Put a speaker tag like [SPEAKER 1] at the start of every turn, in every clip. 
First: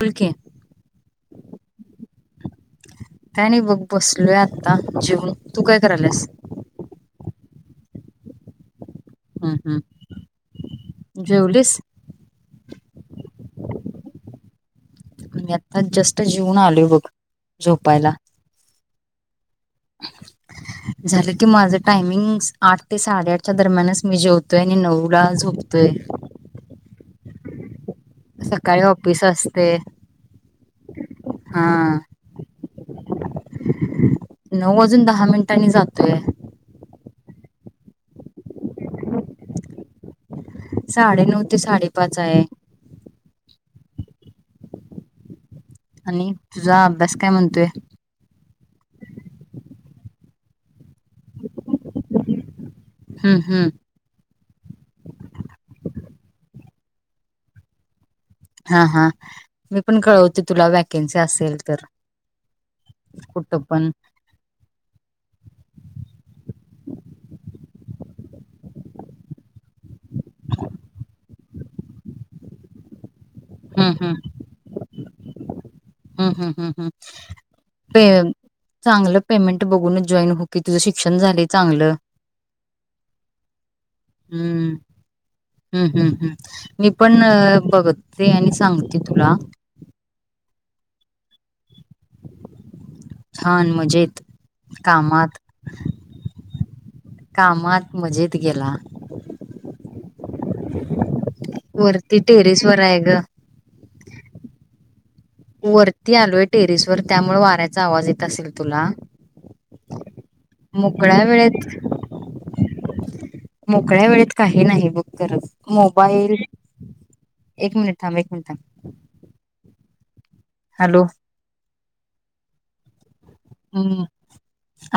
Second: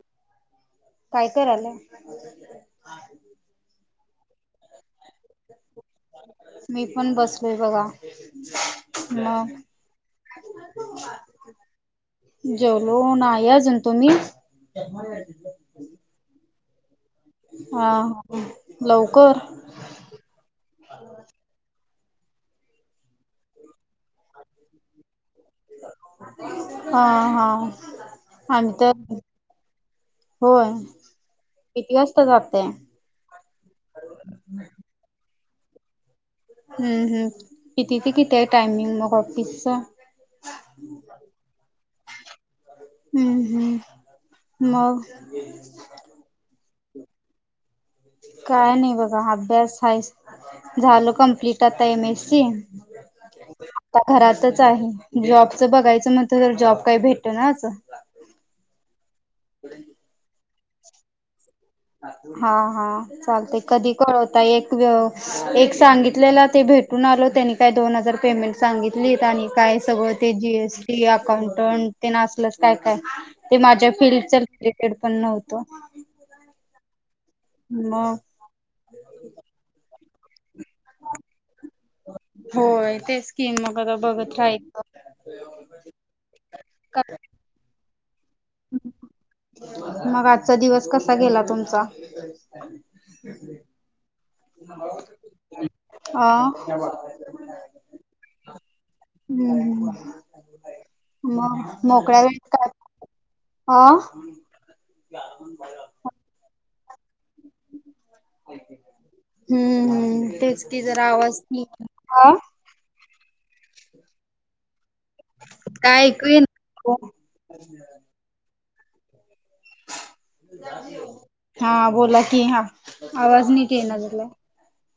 [SPEAKER 1] बोल की
[SPEAKER 2] काय करायलाय?
[SPEAKER 1] काय नाई बग बस. उठलोय आत्ता जेवून. तू काय करायल्यास?
[SPEAKER 2] लोय बघा. ह
[SPEAKER 1] हम्म हम्म
[SPEAKER 2] [unintelligible]
[SPEAKER 1] जेवलीस?
[SPEAKER 2] जेवलो नाई अजून. तुम्ही?
[SPEAKER 1] मी आता जस्टच जेवून कोण आलय बघ.
[SPEAKER 2] हा
[SPEAKER 1] झोपायला
[SPEAKER 2] हा. लवकर.
[SPEAKER 1] झालं की माझं. टायमिंग् आठ ते साडेआठच्या दरम्यानच मी जेवतोय आणि नऊला झोपतोय.
[SPEAKER 2] हा हा. आमी
[SPEAKER 1] सकाळी
[SPEAKER 2] तर
[SPEAKER 1] ऑफिस असते
[SPEAKER 2] होय
[SPEAKER 1] हा
[SPEAKER 2] किती वाजता जातय?
[SPEAKER 1] नऊ वाजून दहा मिनट. त्यांनी जातोय.
[SPEAKER 2] हम्म हम्म किती ते किती आहे टायमिंग? मग ऑफिसच.
[SPEAKER 1] साडे नऊ ते साडे.. पाच आहे.
[SPEAKER 2] हम्म हम्म मग.
[SPEAKER 1] आणि तुझा अभ्यास काय म्हणतोय?
[SPEAKER 2] काय नाही बघा, अभ्यास [unintelligible] झाल कंप्लीट आता एम एस सी.
[SPEAKER 1] हूं.. हूं.
[SPEAKER 2] इथच हाय, जॉबच बघायचं म्हणतय, तर जॉब काय भेटनाच.
[SPEAKER 1] हा.. हा.. मी पण कळवते. तुला वॅकॅन्सी असेल. तर
[SPEAKER 2] हा हा चालतय,
[SPEAKER 1] कुठं पण
[SPEAKER 2] कधी कळवता एक.. एक सांगितलेला ते भेटून आलो त्यांनी काय दोन हजार पेमेंट सांगित लीत आणि काय सगळं ते जी एस टी अकाउंटंट ते न असलच काय काय ते माझ्या
[SPEAKER 1] हम्म
[SPEAKER 2] फिल्डच रिलेटेड. उत्पन्न होतो.
[SPEAKER 1] ह ह ह ह पे
[SPEAKER 2] मग
[SPEAKER 1] चांगलं पेमेंट बघुनच.. जॉईन हो. कि तुझं शिक्षण झालं चांगलं.
[SPEAKER 2] होय तेच की मग आता बघत
[SPEAKER 1] हूं..
[SPEAKER 2] राहायचं
[SPEAKER 1] हूं.. हूं.. हूं मी पण बघत ते आणि सांगते तुला..
[SPEAKER 2] मग आजचा दिवस कसा गेला तुमचा..?
[SPEAKER 1] छान, मजेत, कामात.
[SPEAKER 2] [inaudible]
[SPEAKER 1] कामात मजेत गेला.
[SPEAKER 2] हूं.. हूं.. हूं..
[SPEAKER 1] वरती,
[SPEAKER 2] वेळेत काय
[SPEAKER 1] टेरिसवर आहे ग.
[SPEAKER 2] [unintelligible]
[SPEAKER 1] वरती आलोय, टेरिसवर... त्यामुळे वाऱ्याचा आवाज येत असेल तुला...
[SPEAKER 2] हम्म हम्म तेच की जरा
[SPEAKER 1] मोकळ्या
[SPEAKER 2] आवाज
[SPEAKER 1] वेळेत मोकळ्या वेळेत काही नाही बघ. करायचं,
[SPEAKER 2] काय ऐकू
[SPEAKER 1] मोबाईल,
[SPEAKER 2] येईना
[SPEAKER 1] एक मिनिट थांब, एक मिनिट थांब.. [inaudible] हॅलो..
[SPEAKER 2] हा.. बोला की, हा आवाज नीट येईना
[SPEAKER 1] हम्म
[SPEAKER 2] झालाय,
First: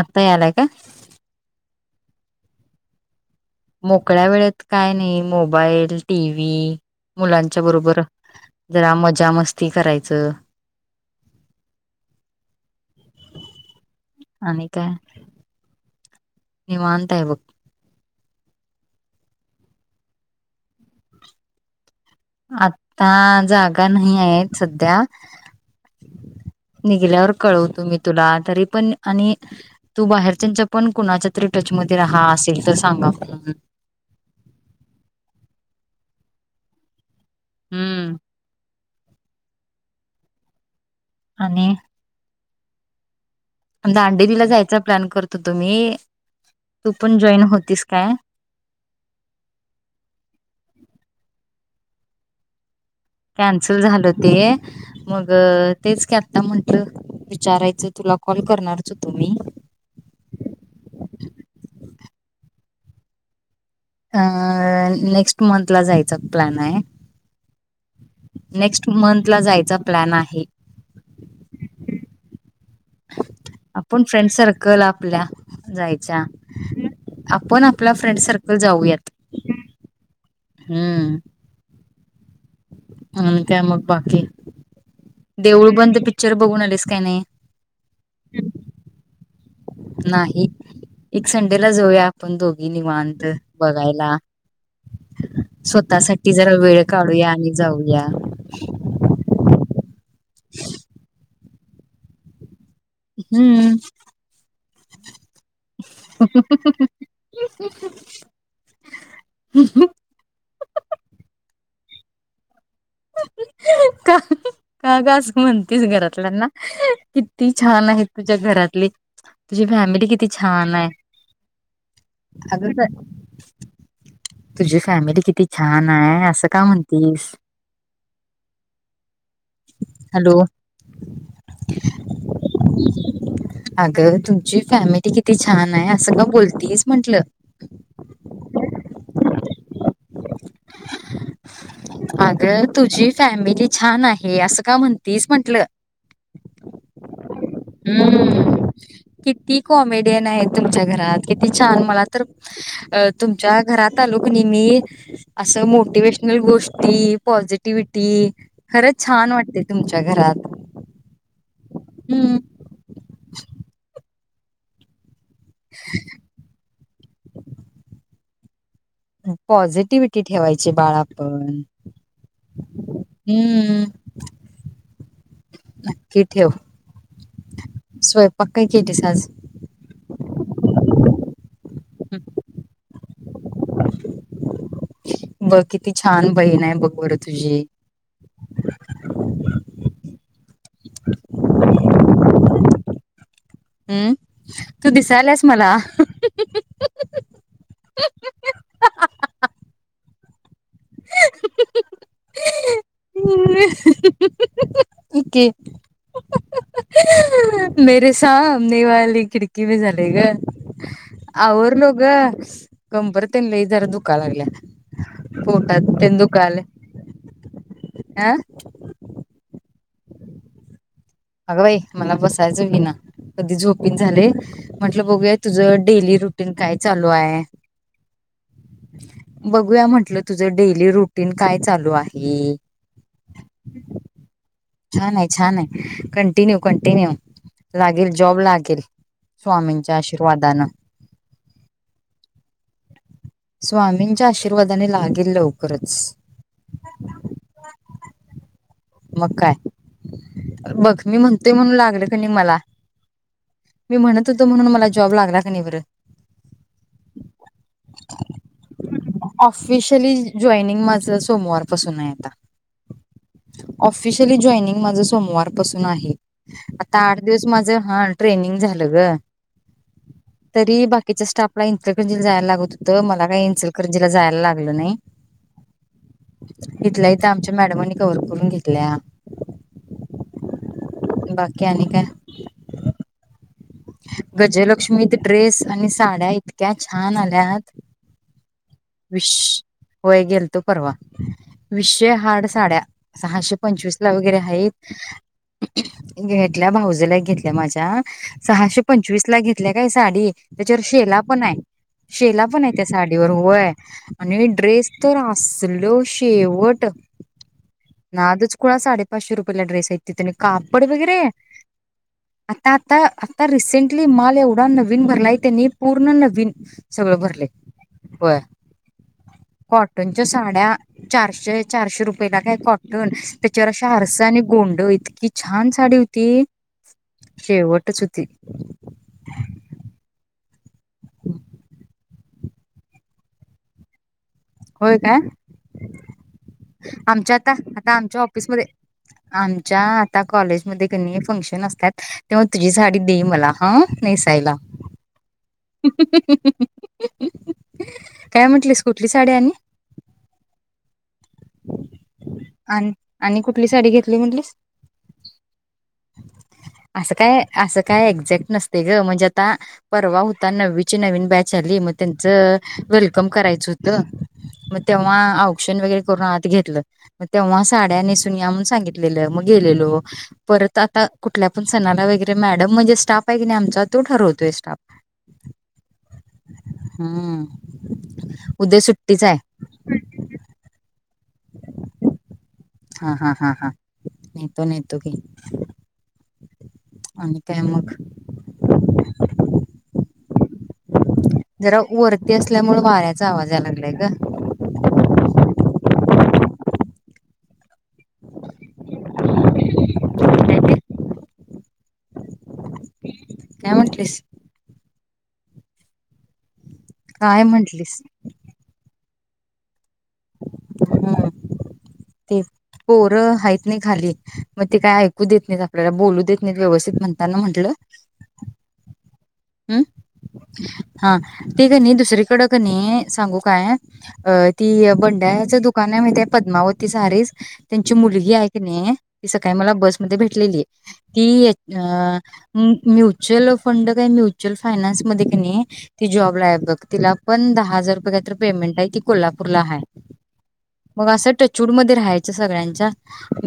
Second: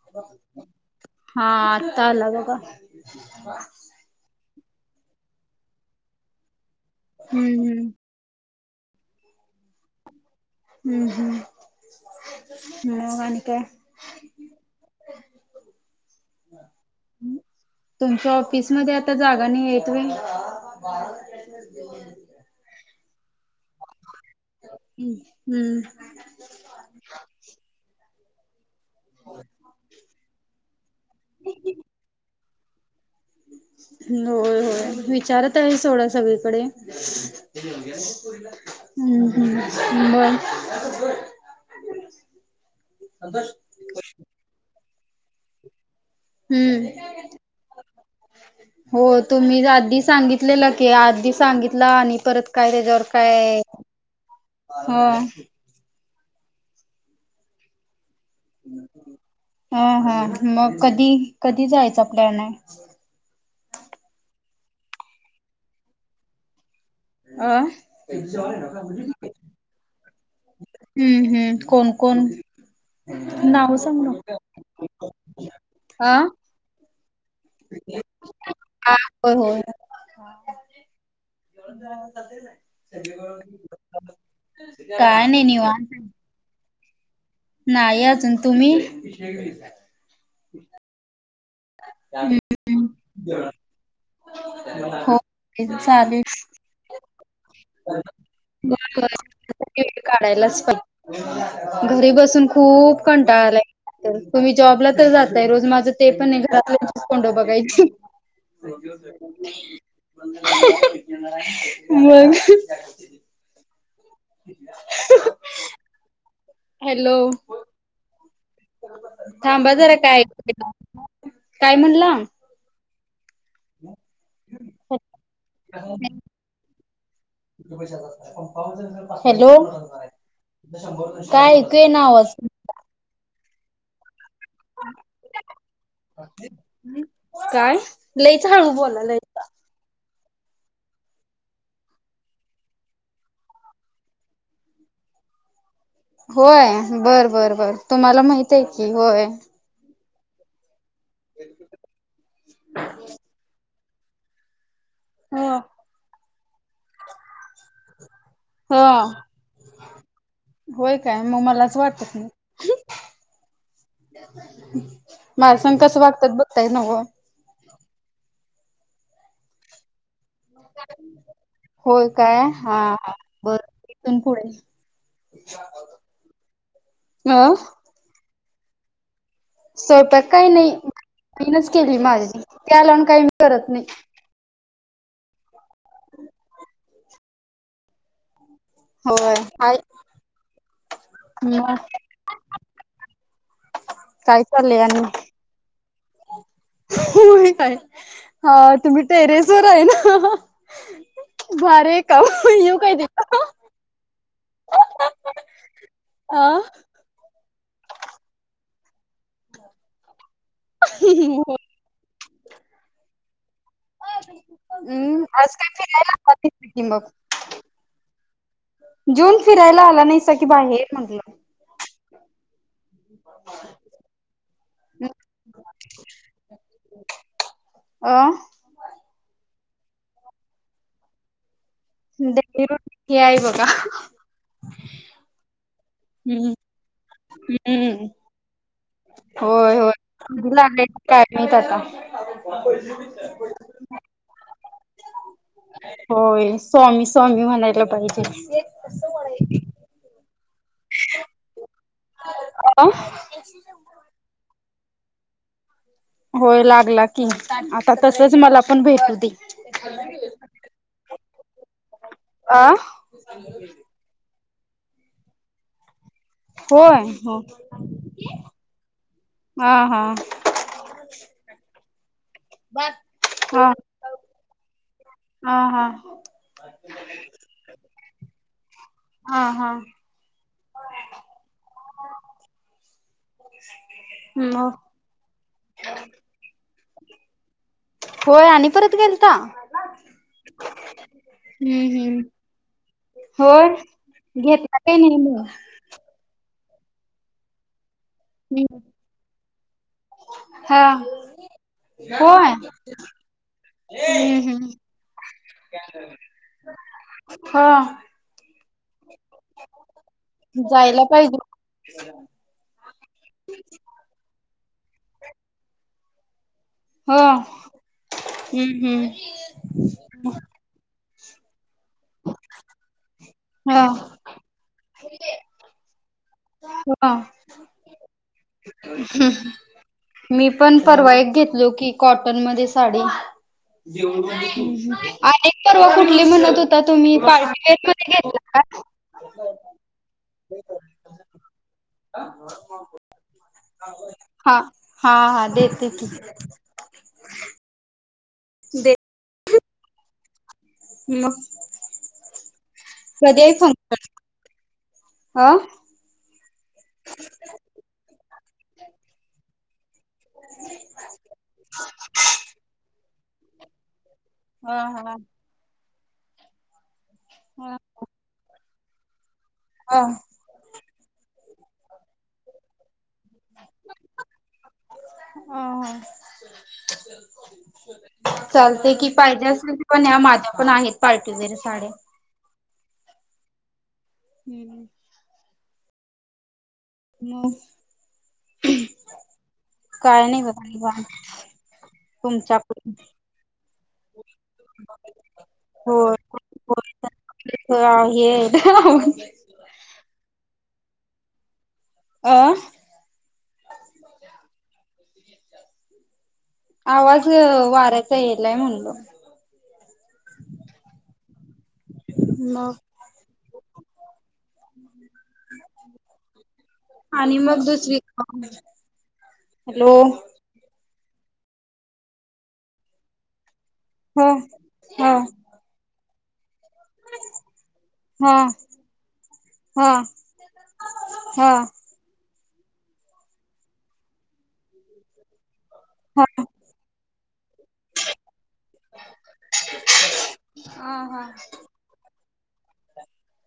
[SPEAKER 1] आत्ता यालाय का
[SPEAKER 2] हा... आत्ता आला बघा.
[SPEAKER 1] मोकळ्या वेळेत काय नाही मोबाईल टीव्ही मुलांच्या
[SPEAKER 2] हम्म हम्म.
[SPEAKER 1] बरोबर जरा मजा मस्ती करायच.
[SPEAKER 2] हम्म हम्म. मग आणि काय
[SPEAKER 1] आणि काय निवांत आहे बघ.
[SPEAKER 2] तुमच्या ऑफिस मध्ये आता जागा नाही येत व्हय.
[SPEAKER 1] आता जागा नाही. नाहीयेत सध्या,
[SPEAKER 2] हम्म
[SPEAKER 1] निघल्यावर कळवतो मी. तुला तरी पण आणि तू बाहेरच्यांच्या पण कुणाच्या तरी टच मधे राहा असेल त सांगा. म्हणून.
[SPEAKER 2] होय होय विचारतय सोडा. सगळीकडे. ह
[SPEAKER 1] हम्म.
[SPEAKER 2] [unintelligible] हम हम बर.
[SPEAKER 1] आणि
[SPEAKER 2] [unintelligible]
[SPEAKER 1] दांडेली ला जायच प्लॅन करत होतो मी.
[SPEAKER 2] हम्म,
[SPEAKER 1] तू पण जॉईन होतीस काय?
[SPEAKER 2] हो तुम्ही आधी सांगितलेल की आधी सांगित ला आणि परत काय त्याच्यावर काय
[SPEAKER 1] कॅन्सल झाल ते,
[SPEAKER 2] हो
[SPEAKER 1] मग तेच की. आता म्हटल विचारायच तुला. कॉल करणारच होतो मी.
[SPEAKER 2] हा हा, मग कधी कधी जायचा प्लॅन हाय. [unintelligible]
[SPEAKER 1] अ नेक्स्ट मंथ ला जायचा प्लॅनाय.
[SPEAKER 2] अ, हम्म
[SPEAKER 1] मंथला जायचा प्लॅन आहे.
[SPEAKER 2] हम्म कोण कोण. नाव सांग
[SPEAKER 1] आपण फ्रेंड
[SPEAKER 2] ना.
[SPEAKER 1] सर्कल आपल्या,
[SPEAKER 2] हा
[SPEAKER 1] जायच्या. आपण आपला फ्रेंड सर्कल जाऊयात.
[SPEAKER 2] हा.
[SPEAKER 1] हम्म.
[SPEAKER 2] [unintelligible]
[SPEAKER 1] आणि काय मग बाकी.
[SPEAKER 2] काय नाही
[SPEAKER 1] देऊळ
[SPEAKER 2] निवांत
[SPEAKER 1] बंद पिक्चर बघून आलीस कन्हई.
[SPEAKER 2] नाही अजून तुम्ही
[SPEAKER 1] नाही एक संडेला जऊया आपण दोघी निवांत बघायला,
[SPEAKER 2] हो चालेल.
[SPEAKER 1] स्वतःसाठी जरा वेळ काढूया आणि जाऊया.
[SPEAKER 2] यायलाच पा घरी बसून खूप कंटाळा
[SPEAKER 1] हम्म.
[SPEAKER 2] आलाय तुम्ही जॉबला तर जा ताय रोज माझं ते पण घरातल्यांचीच तोंड बघायची. मग
[SPEAKER 1] का का ग अस म्हणतीस घरातल्यांना.
[SPEAKER 2] हॅलो
[SPEAKER 1] किती छान आहेत तुझ्या घरातली तुझी
[SPEAKER 2] थांबा जरा
[SPEAKER 1] फॅमिली
[SPEAKER 2] काय
[SPEAKER 1] किती छान आहे.
[SPEAKER 2] काय म्हणला?
[SPEAKER 1] अग किती
[SPEAKER 2] [inaudible]
[SPEAKER 1] छान आहे असं का म्हणतीस?
[SPEAKER 2] हॅलो
[SPEAKER 1] हॅलो
[SPEAKER 2] काय ऐकु येईना आवाज.
[SPEAKER 1] अग तुम ची फॅमिती किती छान आहे असं का बोलतीस म्हंटल
[SPEAKER 2] काय लईच हळू बोलालायसा.
[SPEAKER 1] अगं तुझी फॅमिली छान आहे असं का म्हणतीस म्हंटलं.
[SPEAKER 2] होय बर बर बर तुम्हाला माहित आहे की होय.
[SPEAKER 1] ते नाही तुमच्या घरात किती छान मला तर तुमच्यात घरात आलो कणी मी
[SPEAKER 2] हा
[SPEAKER 1] असं मोटिवेशनल गोष्टी पॉझिटिव्हटी खरच छान वाटते तुमच्या घरात
[SPEAKER 2] होय काय मग मलाच वाटत
[SPEAKER 1] हं
[SPEAKER 2] [inaudible] माझ्यासंग कसं वागत्यात बघताय नव्ह
[SPEAKER 1] पॉझिटिव्हि ठेवायची बाळा आपण
[SPEAKER 2] होय काय हा हा बर
[SPEAKER 1] हं
[SPEAKER 2] इथून पुढे
[SPEAKER 1] नक्की ठेव
[SPEAKER 2] अ
[SPEAKER 1] स्वय पाक काय केलीस आज
[SPEAKER 2] स्वयपाक काय नाही तीनच केली
[SPEAKER 1] हं.
[SPEAKER 2] माझी ती आल्या करत नाही
[SPEAKER 1] बघ किती छान बहीण आहे बघ बरं तुझी
[SPEAKER 2] होय आई मग
[SPEAKER 1] हम्म
[SPEAKER 2] काय चाललंय
[SPEAKER 1] तू
[SPEAKER 2] आणि
[SPEAKER 1] दिसायलास मला [unintelligible]
[SPEAKER 2] होय काय हा तुम्ही टेरेस वर आहे ना भारी आहे काम येऊ काय तिथं
[SPEAKER 1] इकी
[SPEAKER 2] आ
[SPEAKER 1] मेरे सामनेवाली खिडकी मे झालयं गं आवरलो ग कबंर तेन लय जरा दुखाय लागलीया
[SPEAKER 2] हम्म आज काय फिरायला
[SPEAKER 1] कबंरतेन
[SPEAKER 2] आला
[SPEAKER 1] दुखालय
[SPEAKER 2] की मग
[SPEAKER 1] आह
[SPEAKER 2] जून फिरायला आला नाहीसा की बाहेर म्हटलं
[SPEAKER 1] अग बाई मला बसायचं व्हिना कधी झोपीन झाले म्हटलं बघूया तुझं डेली रुटीन काय चालू हाय
[SPEAKER 2] अ
[SPEAKER 1] बघूया म्हटलं तुझं डेली रुटीन कायचा
[SPEAKER 2] डेली रूटीन हे आहे बघा
[SPEAKER 1] छान आहे, छान आहे
[SPEAKER 2] हम्म
[SPEAKER 1] कंटिन्यू, कंटिन्यू
[SPEAKER 2] हम्म
[SPEAKER 1] लागेल जॉब लागेल
[SPEAKER 2] होय होय
[SPEAKER 1] स्वामींच्या
[SPEAKER 2] कधी
[SPEAKER 1] आशीर्वादानं
[SPEAKER 2] लागले काय माहित आता
[SPEAKER 1] स्वामींच्या आशीर्वा वजने लहान
[SPEAKER 2] होय स्वामी स्वामी म्हणायला पाहिजे
[SPEAKER 1] मग काय बघ मी म्हणतोय म्हणून लागल की नाही मला
[SPEAKER 2] अ
[SPEAKER 1] मी म्हणत होतो म्हणून मला जॉब लागला की नाही बर!
[SPEAKER 2] होय लागला कि आता तसच मला पण भेटू दे
[SPEAKER 1] ऑफिशियली जॉईनिंग माझं
[SPEAKER 2] अ
[SPEAKER 1] ऑफिशिअली जोइनिंग माझं सोमवारपासून आहे. आता
[SPEAKER 2] होय
[SPEAKER 1] आठ
[SPEAKER 2] हो
[SPEAKER 1] दिवस माझ ह ट्रेनिंग झालं ग
[SPEAKER 2] हा हा
[SPEAKER 1] तरी बाकीच्या स्टाफला इचलकरंजीला जायला लागत होत मला काय
[SPEAKER 2] हा
[SPEAKER 1] इचलकरंजी जायला लागल नाही
[SPEAKER 2] हा हा
[SPEAKER 1] इथल्या इथ आमच्या मॅडमनी कव्हर करून घेतल्या
[SPEAKER 2] हा हा
[SPEAKER 1] बाकी आणि काय
[SPEAKER 2] म
[SPEAKER 1] गजलक्ष्मीत ड्रेस आणि साड्या इतक्या छान आल्यात
[SPEAKER 2] होय आणि परत गेलता
[SPEAKER 1] विष होय गेल्तो परवा
[SPEAKER 2] हम्म
[SPEAKER 1] विषय
[SPEAKER 2] हम्म
[SPEAKER 1] हार्ड साड्या सहाशे
[SPEAKER 2] होय
[SPEAKER 1] पंचवीस ला वैगेरे
[SPEAKER 2] घेतला
[SPEAKER 1] हाईत
[SPEAKER 2] काही नाही
[SPEAKER 1] घ्या इथल्या भावजयला एक घेतलय माझ्या
[SPEAKER 2] मग
[SPEAKER 1] सहाशे पंचवीस ला घेतल्या काय साडी त्याच्यावर
[SPEAKER 2] हा
[SPEAKER 1] शेला पण आहे शेला
[SPEAKER 2] होय
[SPEAKER 1] पण आहे त्या साडीवर वय आणि
[SPEAKER 2] हम्म
[SPEAKER 1] ड्रेस
[SPEAKER 2] हम्म
[SPEAKER 1] तर असल शेवट
[SPEAKER 2] हा
[SPEAKER 1] नादच कुळा साडीत पाचशे रुपयेला ड्रेस आहेत तिथं कापड
[SPEAKER 2] जायला
[SPEAKER 1] वगैरे
[SPEAKER 2] पाहिजे
[SPEAKER 1] आता आता रिसेेंटली माल एवढा नवीन भरलाय त्यांनी पूर्ण नवीन सगळ
[SPEAKER 2] हो
[SPEAKER 1] भरलय होय.
[SPEAKER 2] हम्म हम्म
[SPEAKER 1] कॉटनच्या साड्या चारशे चारशे रुपयेला काय कॉ त्याच्यावर
[SPEAKER 2] हा
[SPEAKER 1] अशा आरसा आणि गोंड इत इतकी छान साडी होती.
[SPEAKER 2] हा
[SPEAKER 1] शेवटच हो
[SPEAKER 2] [inaudible] मी पण परवा एक घेतलो की कॉटन मध्ये साडी
[SPEAKER 1] होय काय
[SPEAKER 2] अनेक परवा कुठली म्हणत होता तुम्ही
[SPEAKER 1] आमच्या आता
[SPEAKER 2] पार्टीवेअर
[SPEAKER 1] आता
[SPEAKER 2] मध्ये
[SPEAKER 1] आमच्या
[SPEAKER 2] घेतला
[SPEAKER 1] ऑफिसमध्ये
[SPEAKER 2] का
[SPEAKER 1] आमच्या आता कॉलेज मध्ये क नई फंक्शन असतात तेव्हा तुझी साडी दे मला हा नेसायला
[SPEAKER 2] हा हा हा देते की
[SPEAKER 1] काय म्हटलीस
[SPEAKER 2] दे
[SPEAKER 1] कुठलीस साडी आणि
[SPEAKER 2] मग
[SPEAKER 1] आन आणि
[SPEAKER 2] कधी आहे
[SPEAKER 1] कुठली साडी
[SPEAKER 2] फंक्शन
[SPEAKER 1] घेतली म्हटलीस
[SPEAKER 2] अ
[SPEAKER 1] असं काय असं काय एक्झॅक्ट नसते ग म्हणजे आता. परवा हुता, नववीची नवीन बॅच आली मग त्यांच वेल कम करायच हुत मग
[SPEAKER 2] हा हा
[SPEAKER 1] तेव्हा औक्षण वगैरे करून आत घेतलं. मग तेव्हा
[SPEAKER 2] हा
[SPEAKER 1] साड्या नेसून या म्हणून सांगितल. [unintelligible] मग गेलेलो
[SPEAKER 2] हा
[SPEAKER 1] परत आता कु कुठल्या पण सणाला वगैरे मॅडम म्हणजे स्टाप
[SPEAKER 2] अ
[SPEAKER 1] हम्म उद्या
[SPEAKER 2] चालते कि
[SPEAKER 1] सुट्टीच आहे
[SPEAKER 2] पाहिजे असेल पण [unintelligible] माझ्या पण आहेत. पार्टीवेअर साड्या
[SPEAKER 1] हा हा हा हा नेतो
[SPEAKER 2] हम्म
[SPEAKER 1] नेतो की आणि काय मग?
[SPEAKER 2] काय नाही बघा निवांत
[SPEAKER 1] जरा वरती असल्यामुळ
[SPEAKER 2] तुमच्याकडून
[SPEAKER 1] वाऱ्याचा आवाज याय लागलाय ग
[SPEAKER 2] [unintelligible] आहेत.
[SPEAKER 1] काय म्हंटलीस?
[SPEAKER 2] आवाज
[SPEAKER 1] काय म्हंटलीस
[SPEAKER 2] वाऱ्यायचा येलाय म्हणलो.
[SPEAKER 1] हम्म ते
[SPEAKER 2] मग
[SPEAKER 1] पोर हायत नई खाली मग ते काय ऐकू देत नईत आपल्याला, बोलू देत नईत व्यवस्थित
[SPEAKER 2] आणि
[SPEAKER 1] म्हणताना
[SPEAKER 2] मग
[SPEAKER 1] म्हंटल
[SPEAKER 2] दुसरी
[SPEAKER 1] हम्म्
[SPEAKER 2] हॅलो
[SPEAKER 1] हा ते कणी दुसरीकड कणी सांगू काय
[SPEAKER 2] ह
[SPEAKER 1] अ ती
[SPEAKER 2] ह
[SPEAKER 1] बंडाऱ्याच दुकानाय म्हायताय? पद्मावत् ती सारीच त्यांची
[SPEAKER 2] ह
[SPEAKER 1] मुलगी हाय कणी, ती सकाळी मला
[SPEAKER 2] ह ह
[SPEAKER 1] बसमध्ये भेटलेली, ती ये
[SPEAKER 2] ह
[SPEAKER 1] अ ऊ म्युच्युअल फंड काय म्यू म्यच्युअल फयनान्समध्ये का नाही ती जॉबला आय बघ तिला पण दहा हजार रुपये कातर पेमेंट आहे ती कोल्हापूरला हाय
[SPEAKER 2] हा
[SPEAKER 1] मग
[SPEAKER 2] हा
[SPEAKER 1] अस टचवूड मध्ये राहायच. च सगळ्यांच्या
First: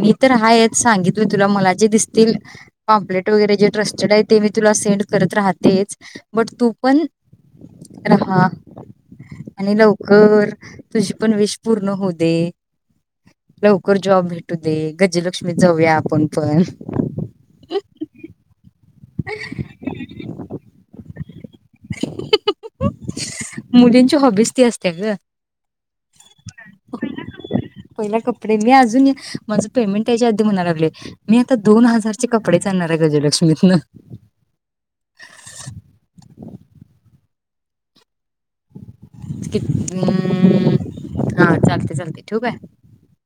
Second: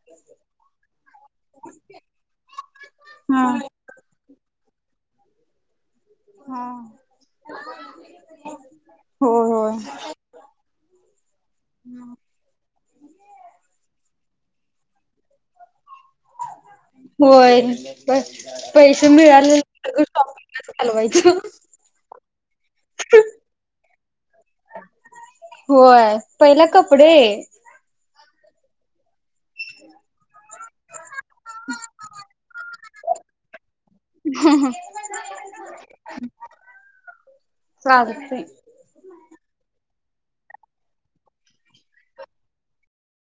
[SPEAKER 1] मी तर हायच सांगितले तुला, मला जे दिसतील पॅम्प्लेट
[SPEAKER 2] हा
[SPEAKER 1] वगैरे जे ट्रस्टेड आय ते मी तुला सेंड करत राहात तेच बट
[SPEAKER 2] हा
[SPEAKER 1] तू पण राहा
[SPEAKER 2] होय
[SPEAKER 1] आणि लवकर तुझी पण विश पूर्ण होउ दे, लवकर जॉब भे तू दे गजलक्ष्मीत जाऊ या
[SPEAKER 2] होय पैसे मिळालेल सगळं शॉपिंगलाच घालवायचं
[SPEAKER 1] मुलींची हॉबीज ती असते ग
[SPEAKER 2] होय पहिला कपडे
[SPEAKER 1] [unintelligible] मी अजूनही माझं पेमेंट तेज्या ‌आदी म्हणाय लागलोय मी आता दोन हजारचे कपडेचं आणणार ते गजलक्ष्मीतंन
[SPEAKER 2] [inaudible] चालतंय
[SPEAKER 1] [unintelligible] हूं हां चालतंय चालतंय ठेऊ काय?